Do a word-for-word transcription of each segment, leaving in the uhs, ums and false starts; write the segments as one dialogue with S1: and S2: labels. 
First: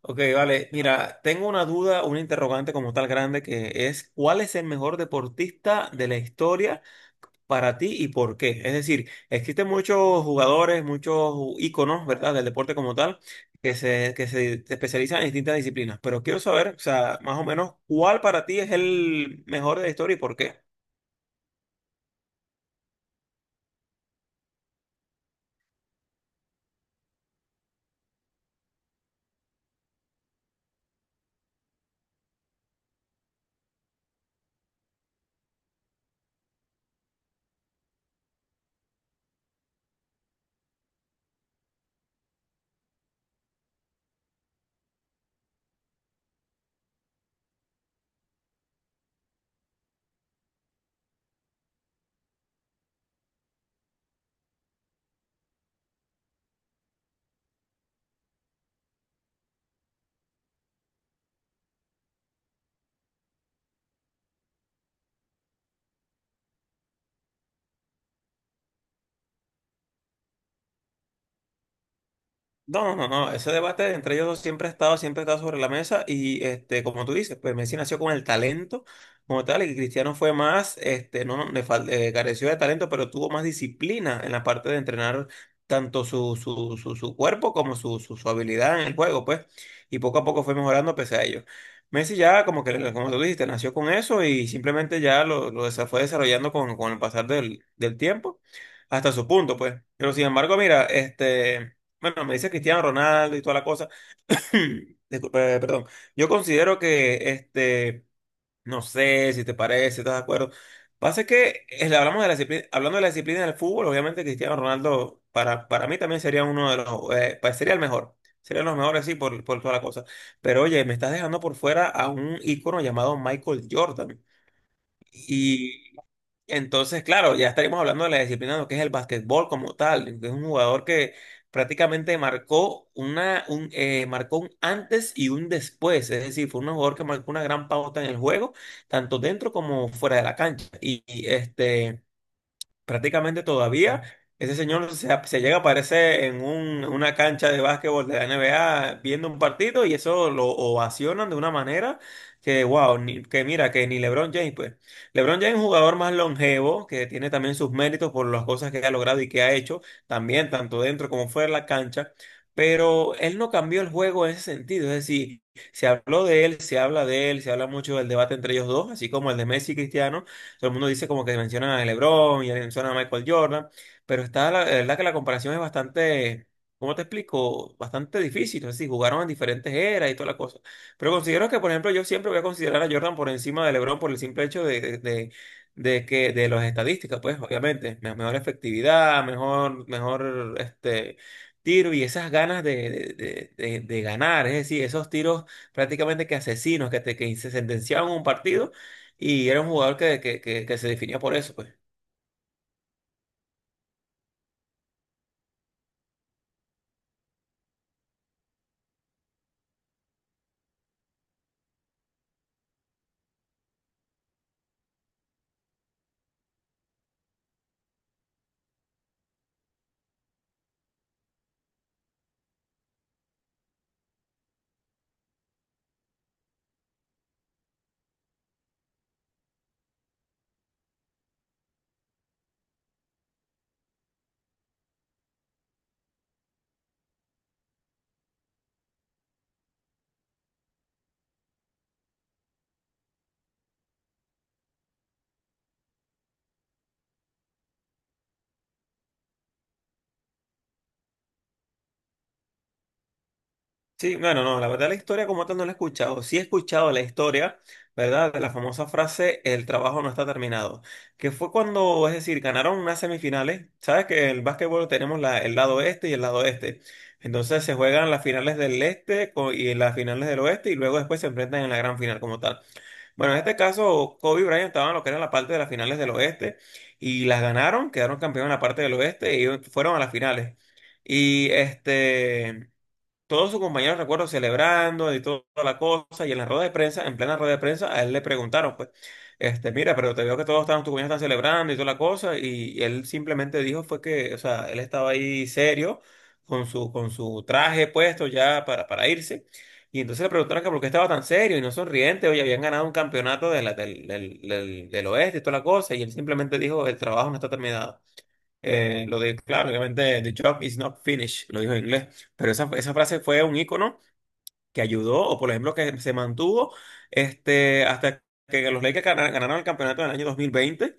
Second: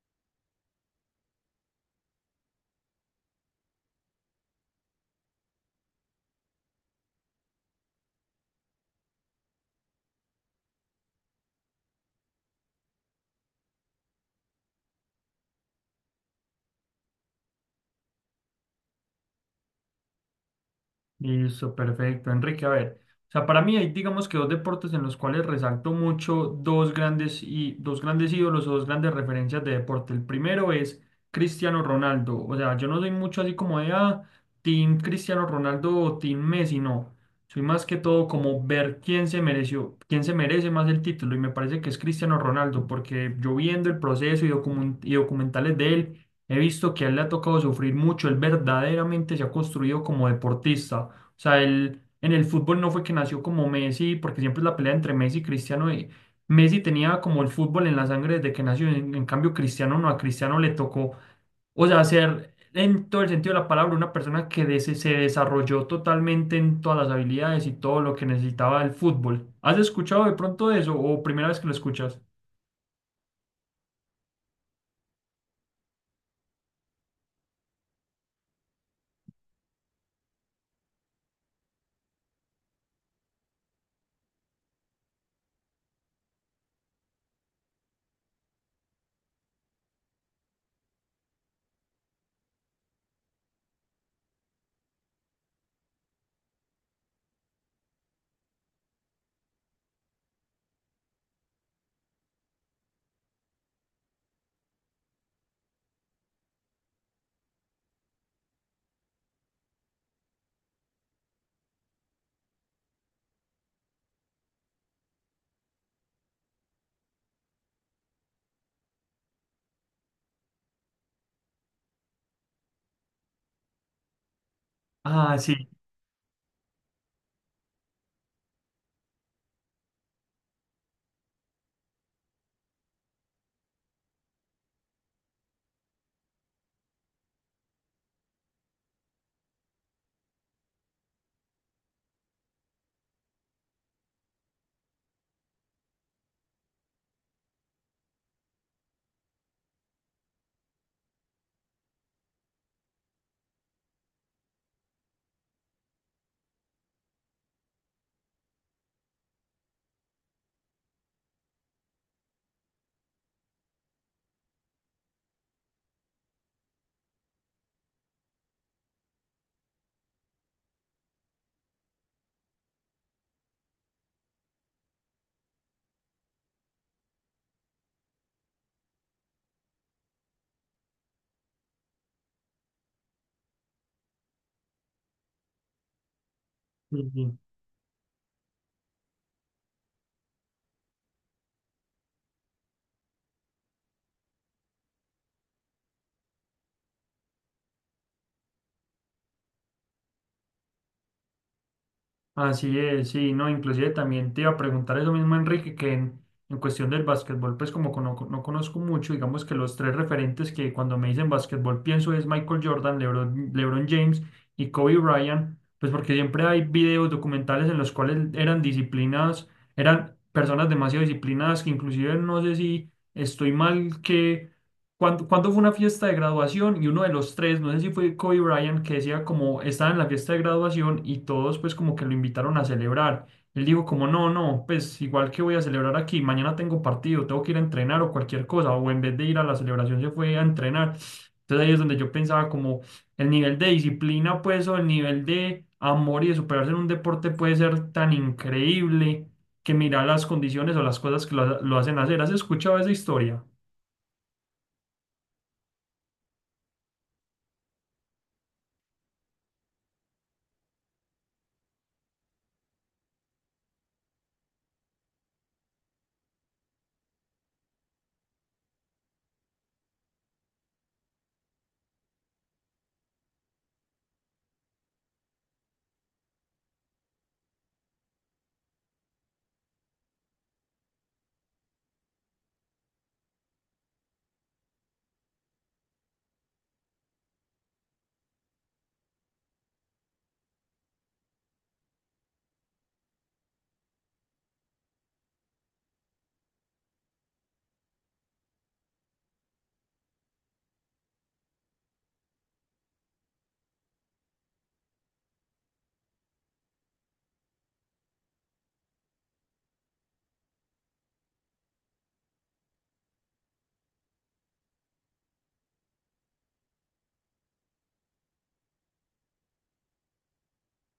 S1: Ok, vale. Mira, tengo una duda, una interrogante como tal grande que es, ¿cuál es el mejor deportista de la historia para ti y por qué? Es decir, existen muchos jugadores, muchos íconos, ¿verdad?, del deporte como tal, que se, que se especializan en distintas disciplinas, pero quiero saber, o sea, más o menos, ¿cuál para ti es el mejor de la historia y por qué?
S2: Listo, perfecto. Enrique, a ver, o sea, para mí hay, digamos que dos deportes en los cuales resalto mucho dos grandes y dos grandes ídolos o dos grandes referencias de deporte. El primero es Cristiano Ronaldo. O sea, yo no soy mucho así como de ah, Team Cristiano Ronaldo o Team Messi, no. Soy más que todo como ver quién se mereció, quién se merece más el título. Y me parece que es Cristiano Ronaldo, porque yo viendo el proceso y, documen- y documentales de él, he visto que a él le ha tocado sufrir mucho. Él verdaderamente se ha construido como deportista. O sea, él en el fútbol no fue que nació como Messi, porque siempre es la pelea entre Messi y Cristiano. Y Messi tenía como el fútbol en la sangre desde que nació. En, en cambio, Cristiano no, a Cristiano le tocó, o sea, ser en todo el sentido de la palabra una persona que des- se desarrolló totalmente en todas las habilidades y todo lo que necesitaba el fútbol. ¿Has escuchado de pronto eso o primera vez que lo escuchas?
S1: No, no, no, no, ese debate entre ellos dos siempre ha estado, siempre ha estado sobre la mesa y este, como tú dices, pues Messi nació con el talento como tal y Cristiano fue más, este, no, no, le fal- eh, careció de talento, pero tuvo más disciplina en la parte de entrenar tanto su, su, su, su cuerpo como su, su, su habilidad en el juego, pues, y poco a poco fue mejorando pese a ello. Messi ya, como que, como tú dijiste, nació con eso y simplemente ya lo, lo desa- fue desarrollando con, con el pasar del, del tiempo hasta su punto, pues. Pero sin embargo, mira, este... Bueno, me dice Cristiano Ronaldo y toda la cosa. Disculpe, eh, perdón. Yo considero que, este, no sé si te parece, ¿estás de acuerdo? Pasa que eh, le hablamos de la disciplina, hablando de la disciplina del fútbol, obviamente Cristiano Ronaldo para, para mí también sería uno de los, eh, pa- sería el mejor. Serían los mejores, sí, por, por toda la cosa. Pero oye, me estás dejando por fuera a un ícono llamado Michael Jordan.
S2: Ah, sí.
S1: Entonces, claro, ya estaríamos hablando de la disciplina de lo que es el básquetbol como tal. Que Es un jugador que prácticamente marcó una, un, eh, marcó un antes y un después. Es decir, fue un jugador que marcó una gran pauta en el juego, tanto dentro como fuera de la cancha. Y, y, este. Prácticamente todavía ese señor se, se llega a aparecer en un- una cancha de básquetbol de la N B A viendo un partido y eso lo ovacionan de una manera que, wow, ni- que mira, que ni LeBron James, pues. LeBron James es un jugador más longevo, que tiene también sus méritos por las cosas que ha logrado y que ha hecho, también tanto dentro como fuera de la cancha, pero él no cambió el juego en ese sentido, es decir, se habló de él, se habla de él, se habla mucho del debate entre ellos dos, así como el de Messi y Cristiano. Todo el mundo dice como que mencionan a LeBron y mencionan a Michael Jordan, pero está la, la verdad que la comparación es bastante, ¿cómo te explico? Bastante difícil, es decir, jugaron en diferentes eras y toda la cosa. Pero considero que, por ejemplo, yo siempre voy a considerar a Jordan por encima de LeBron por el simple hecho de, de, de- de que de las
S2: Sí,
S1: estadísticas,
S2: sí.
S1: pues obviamente, me- mejor efectividad, mejor, mejor este tiro y esas ganas de, de, de, de- ganar, es decir, esos tiros prácticamente que asesinos que te que sentenciaban un partido y era un jugador que, que, que, que se definía por eso, pues.
S2: Así es, sí, no, inclusive también te iba a preguntar eso mismo, Enrique, que en, en cuestión del básquetbol, pues como cono- no, conozco mucho, digamos que los tres referentes que cuando me dicen básquetbol pienso es Michael Jordan, LeBron, LeBron James y Kobe Bryant, pues porque siempre hay videos documentales en los cuales eran disciplinadas, eran personas demasiado disciplinadas que inclusive no sé si estoy mal que cuando, cuando fue una fiesta de graduación y uno de los tres, no sé si fue Kobe Bryant, que decía como estaba en la fiesta de graduación y todos pues como que lo invitaron a celebrar. Él dijo como no, no, pues igual que voy a celebrar aquí, mañana tengo partido, tengo que ir a entrenar o cualquier cosa, o en vez de ir a la celebración se fue a entrenar. Entonces ahí es donde yo pensaba como el nivel de disciplina pues o el nivel de amor y de superarse en un deporte puede ser tan increíble que mira las condiciones o las cosas que lo, lo hacen hacer. ¿Has escuchado esa historia?
S1: Sí, bueno, no, la verdad la historia como tal no la he escuchado. Sí he escuchado la historia, ¿verdad? De la famosa frase, el trabajo no está terminado. Que fue cuando, es decir, ganaron unas semifinales. Sabes que en el básquetbol tenemos la- el lado este y el lado este. Entonces se juegan las finales del este co- y las finales del oeste y luego después se enfrentan en la gran final como tal. Bueno, en este caso, Kobe y Bryant estaban lo que era la parte de las finales del oeste y las ganaron, quedaron campeones en la parte del oeste y fueron a las finales. Y este. Todos sus compañeros, recuerdo, celebrando y todo- toda la cosa, y en la rueda de prensa, en plena rueda de prensa, a él le preguntaron, pues, este, mira, pero te veo que todos están, tus compañeros están celebrando y toda la cosa, y, y él simplemente dijo fue que, o sea, él estaba ahí serio, con su, con su traje puesto ya para, para irse, y entonces le preguntaron que por qué estaba tan serio y no sonriente, oye, habían ganado un campeonato de la- del, del, del, del oeste y toda la cosa, y él simplemente dijo, el trabajo no está terminado. Eh, lo de, claro, obviamente, the job is not finished, lo dijo en inglés, pero esa, esa frase fue un icono que ayudó, o por ejemplo, que se mantuvo este, hasta que los Lakers gana- ganaron el campeonato en el año dos mil veinte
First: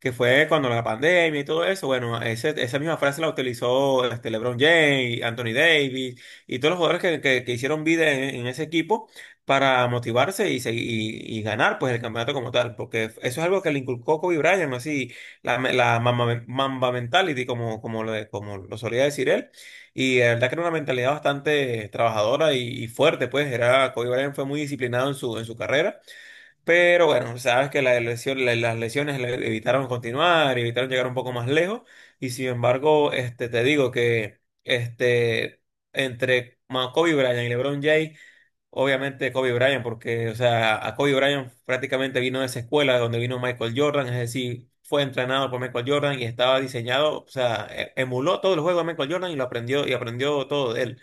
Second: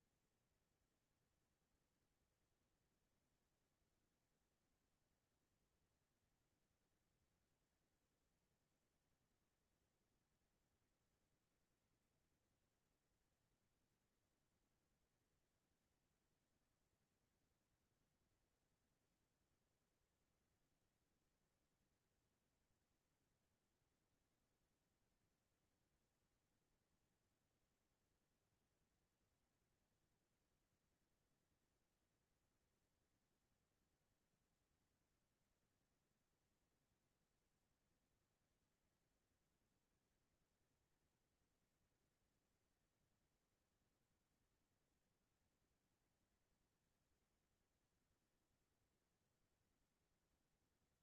S1: que fue cuando la pandemia y todo eso, bueno, ese- esa misma frase la utilizó este, LeBron James, Anthony Davis y todos los jugadores que, que- que hicieron vida en, en ese equipo para motivarse y, seguir- y, y ganar pues el campeonato como tal, porque eso es algo que le inculcó Kobe Bryant, así la, me- la mamba, mamba mentality como, como, lo, como lo solía decir él, y la verdad que era una mentalidad bastante trabajadora y, y fuerte, pues era Kobe Bryant fue muy disciplinado en su, en su carrera. Pero bueno, sabes que la lesión- la- las lesiones le evitaron continuar, evitaron llegar un poco más lejos. Y sin embargo, este, te digo que este, entre Ma- Kobe Bryant y LeBron James, obviamente Kobe Bryant, porque o sea, a Kobe Bryant prácticamente vino de esa escuela de donde vino Michael Jordan, es decir, fue entrenado por Michael Jordan y estaba diseñado, o sea, e- emuló todos los juegos de Michael Jordan y lo aprendió y aprendió todo de él.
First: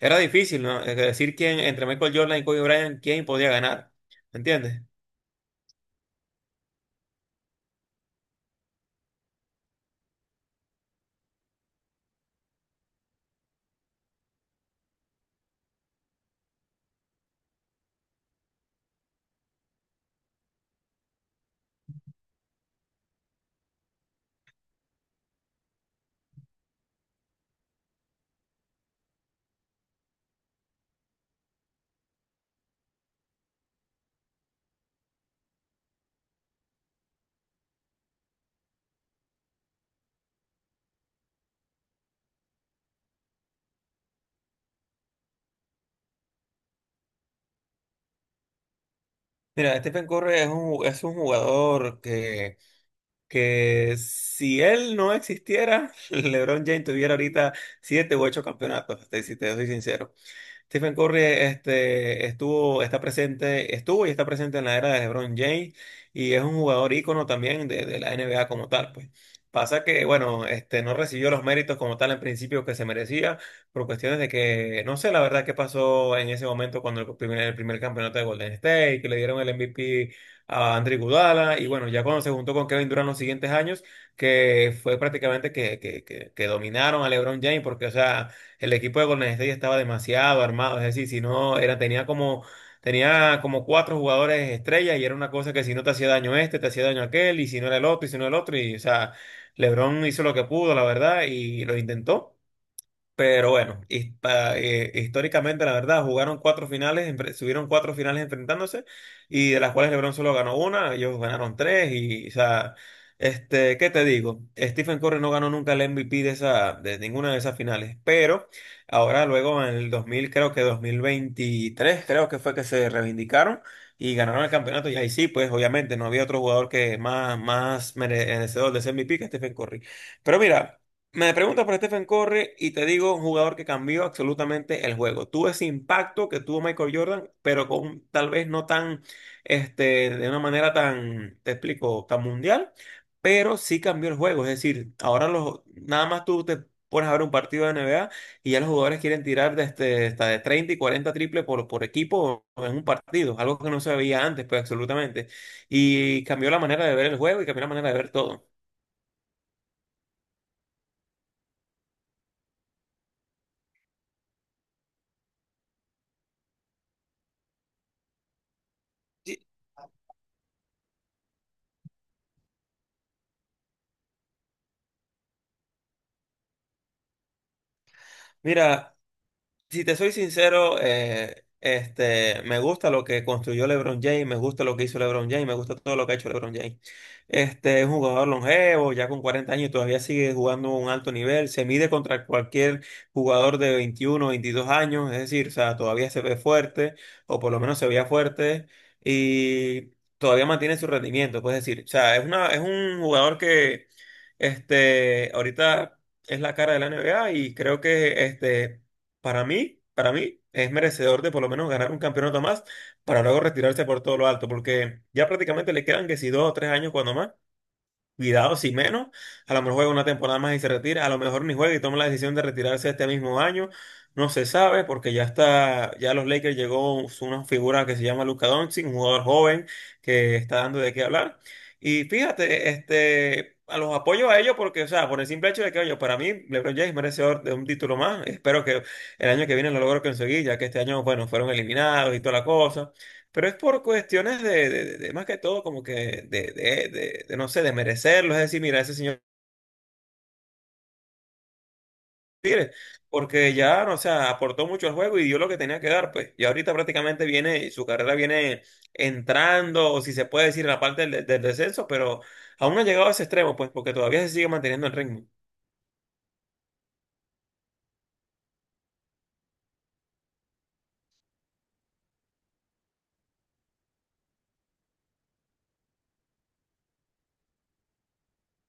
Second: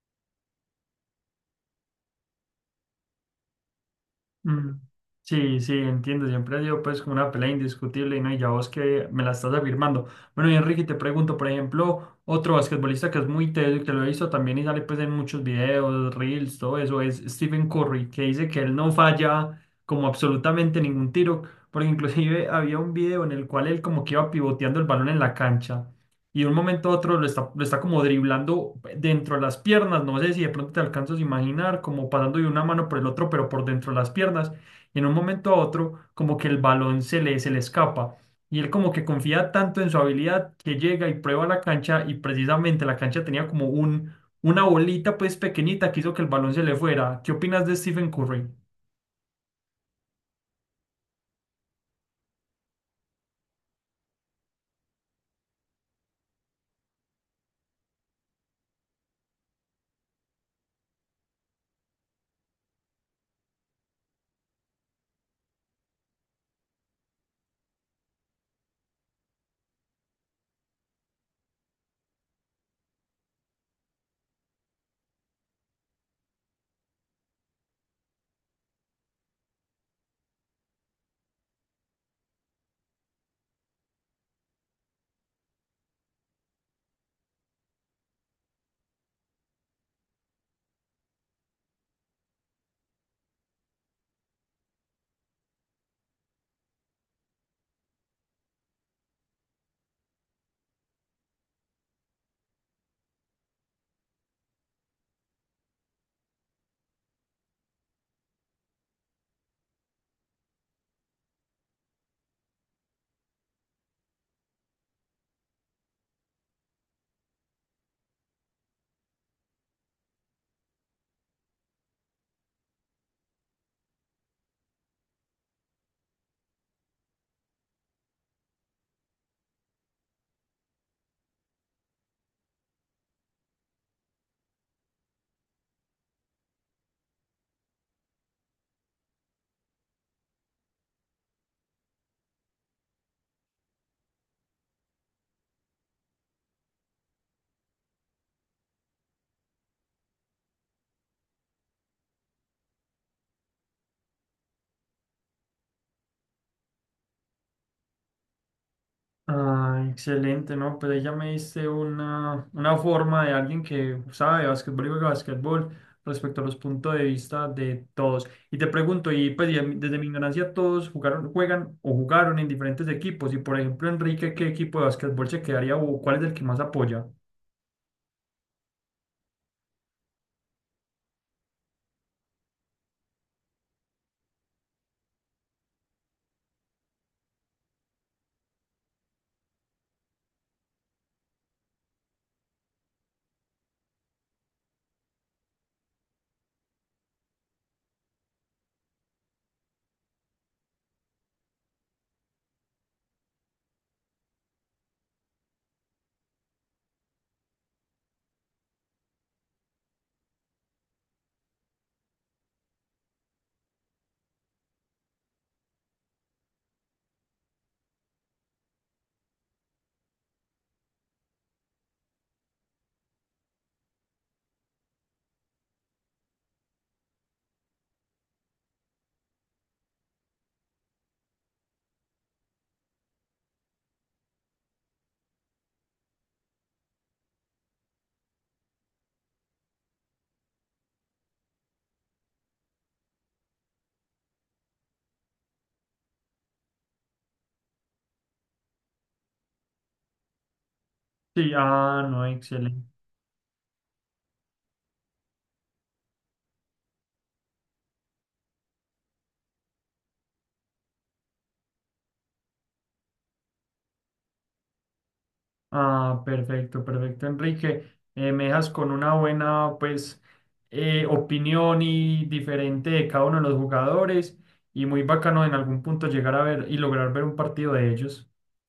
S1: Era difícil, ¿no? Es decir, ¿quién entre Michael Jordan y Kobe Bryant, quién podía ganar, ¿me
S2: Mm,
S1: ¿entiendes?
S2: sí, sí, entiendo. Siempre ha sido pues como una pelea indiscutible y no, y ya vos que me la estás afirmando. Bueno, y Enrique, te pregunto, por ejemplo, otro basquetbolista que es muy teso y que lo he visto también y sale pues en muchos videos, reels, todo eso, es Stephen Curry, que dice que él no falla como absolutamente ningún tiro, porque inclusive había un video en el cual él como que iba pivoteando el balón en la cancha y de un momento a otro lo está, lo está como driblando dentro de las piernas, no sé si de pronto te alcanzas a imaginar, como pasando de una mano por el otro, pero por dentro de las piernas, y en un momento a otro como que el balón se le, se le escapa, y él como que confía tanto en su habilidad que llega y prueba la cancha, y precisamente la cancha tenía como un, una bolita pues pequeñita que hizo que el balón se le fuera. ¿Qué opinas de Stephen Curry?
S1: Mira, Stephen Curry es un, es un jugador que, que si él no existiera, LeBron James tuviera ahorita siete u ocho campeonatos, te- si te soy sincero. Stephen Curry este, estuvo, está presente, estuvo y está presente en la era de LeBron James y es un jugador ícono también de, de la N B A como tal, pues. Pasa que, bueno, este, no recibió los méritos como tal en principio que se merecía por cuestiones de que, no sé la verdad qué pasó en ese momento cuando el primer, el primer campeonato de Golden State, que le dieron el M V P a Andre Iguodala y bueno, ya cuando se juntó con Kevin Durant los siguientes años, que fue prácticamente que, que, que, que dominaron a LeBron James porque, o sea, el equipo de Golden State estaba demasiado armado, es decir, si no, era, tenía como, tenía como cuatro jugadores estrellas y era una cosa que si no te hacía daño este, te hacía daño aquel, y si no era el otro, y si no era el otro, y o sea, LeBron hizo lo que pudo, la verdad, y lo intentó. Pero bueno, his- pa- eh, históricamente, la verdad, jugaron cuatro finales, empre- subieron cuatro finales enfrentándose, y de las cuales LeBron solo ganó una, ellos ganaron tres, y, o sea, este, ¿qué te digo? Stephen Curry no ganó nunca el M V P de esa, de ninguna de esas finales, pero ahora luego en el dos mil, creo que dos mil veintitrés, creo que fue que se reivindicaron y ganaron el campeonato, y ahí sí, pues obviamente no había otro jugador que más, más merecedor de ese M V P que Stephen Curry. Pero mira. Me preguntas por Stephen Curry y te digo un jugador que cambió absolutamente el juego. Tuvo ese impacto que tuvo Michael Jordan, pero con tal vez no tan, este, de una manera tan, te explico, tan mundial, pero sí cambió el juego. Es decir, ahora los, nada más tú te pones a ver un partido de N B A y ya los jugadores quieren tirar de este- hasta de treinta y cuarenta triples por, por equipo en un partido, algo que no se veía antes, pues absolutamente. Y cambió la manera de ver el juego y cambió la manera de ver todo.
S2: Ah, excelente, ¿no? Pues ahí ya me diste una, una forma de alguien que sabe de básquetbol y juega básquetbol respecto a los puntos de vista de todos. Y te pregunto, y
S1: Sí.
S2: pues y a mí desde mi ignorancia todos jugaron, juegan o jugaron en diferentes equipos. Y por ejemplo, Enrique, ¿qué equipo de básquetbol se quedaría o cuál es el que más apoya?
S1: Mira, si te soy sincero, eh, este, me gusta lo que construyó LeBron James, me gusta lo que hizo LeBron James, me gusta todo lo que ha hecho LeBron James. Este es un jugador longevo, ya con cuarenta años y todavía sigue jugando a un alto nivel, se mide contra cualquier jugador de veintiuno veintidós años, es decir, o sea, todavía se ve fuerte, o por lo menos se veía fuerte, y todavía mantiene su rendimiento, puedes decir. O sea, es una, es un jugador que, este, ahorita es la cara de la N B A y creo que, este, para mí, para mí es merecedor de por lo menos ganar un campeonato más para luego retirarse por todo lo alto, porque ya prácticamente le quedan que si dos o tres años cuando más. Cuidado, si menos, a lo mejor juega una temporada más y se retira, a lo mejor ni juega y toma la decisión de retirarse este mismo año, no se sabe porque ya está, ya a los Lakers llegó una figura que se llama Luka Doncic, un jugador joven que está dando de qué hablar. Y fíjate, este, a los apoyo a ellos porque, o sea, por el simple hecho de que, oye, para mí LeBron James merecedor de un título más, espero que el año que viene lo logro conseguir, ya que este año, bueno, fueron eliminados y toda la cosa. Pero es por cuestiones de, de- de- de más que todo, como que de, de- de- de, no sé, de merecerlo. Es decir, mira, ese señor
S2: Sí, ah, no,
S1: tiene,
S2: excelente.
S1: porque ya, no, o sea, aportó mucho al juego y dio lo que tenía que dar, pues. Y ahorita prácticamente viene, su carrera viene entrando, o si se puede decir, en la parte del, del descenso, pero aún no ha llegado a ese extremo, pues, porque todavía se sigue manteniendo el ritmo.
S2: Ah, perfecto, perfecto, Enrique. Eh, me dejas con una buena, pues, eh, opinión y diferente de cada uno de los jugadores y muy bacano en algún punto llegar a ver y lograr ver un partido de ellos.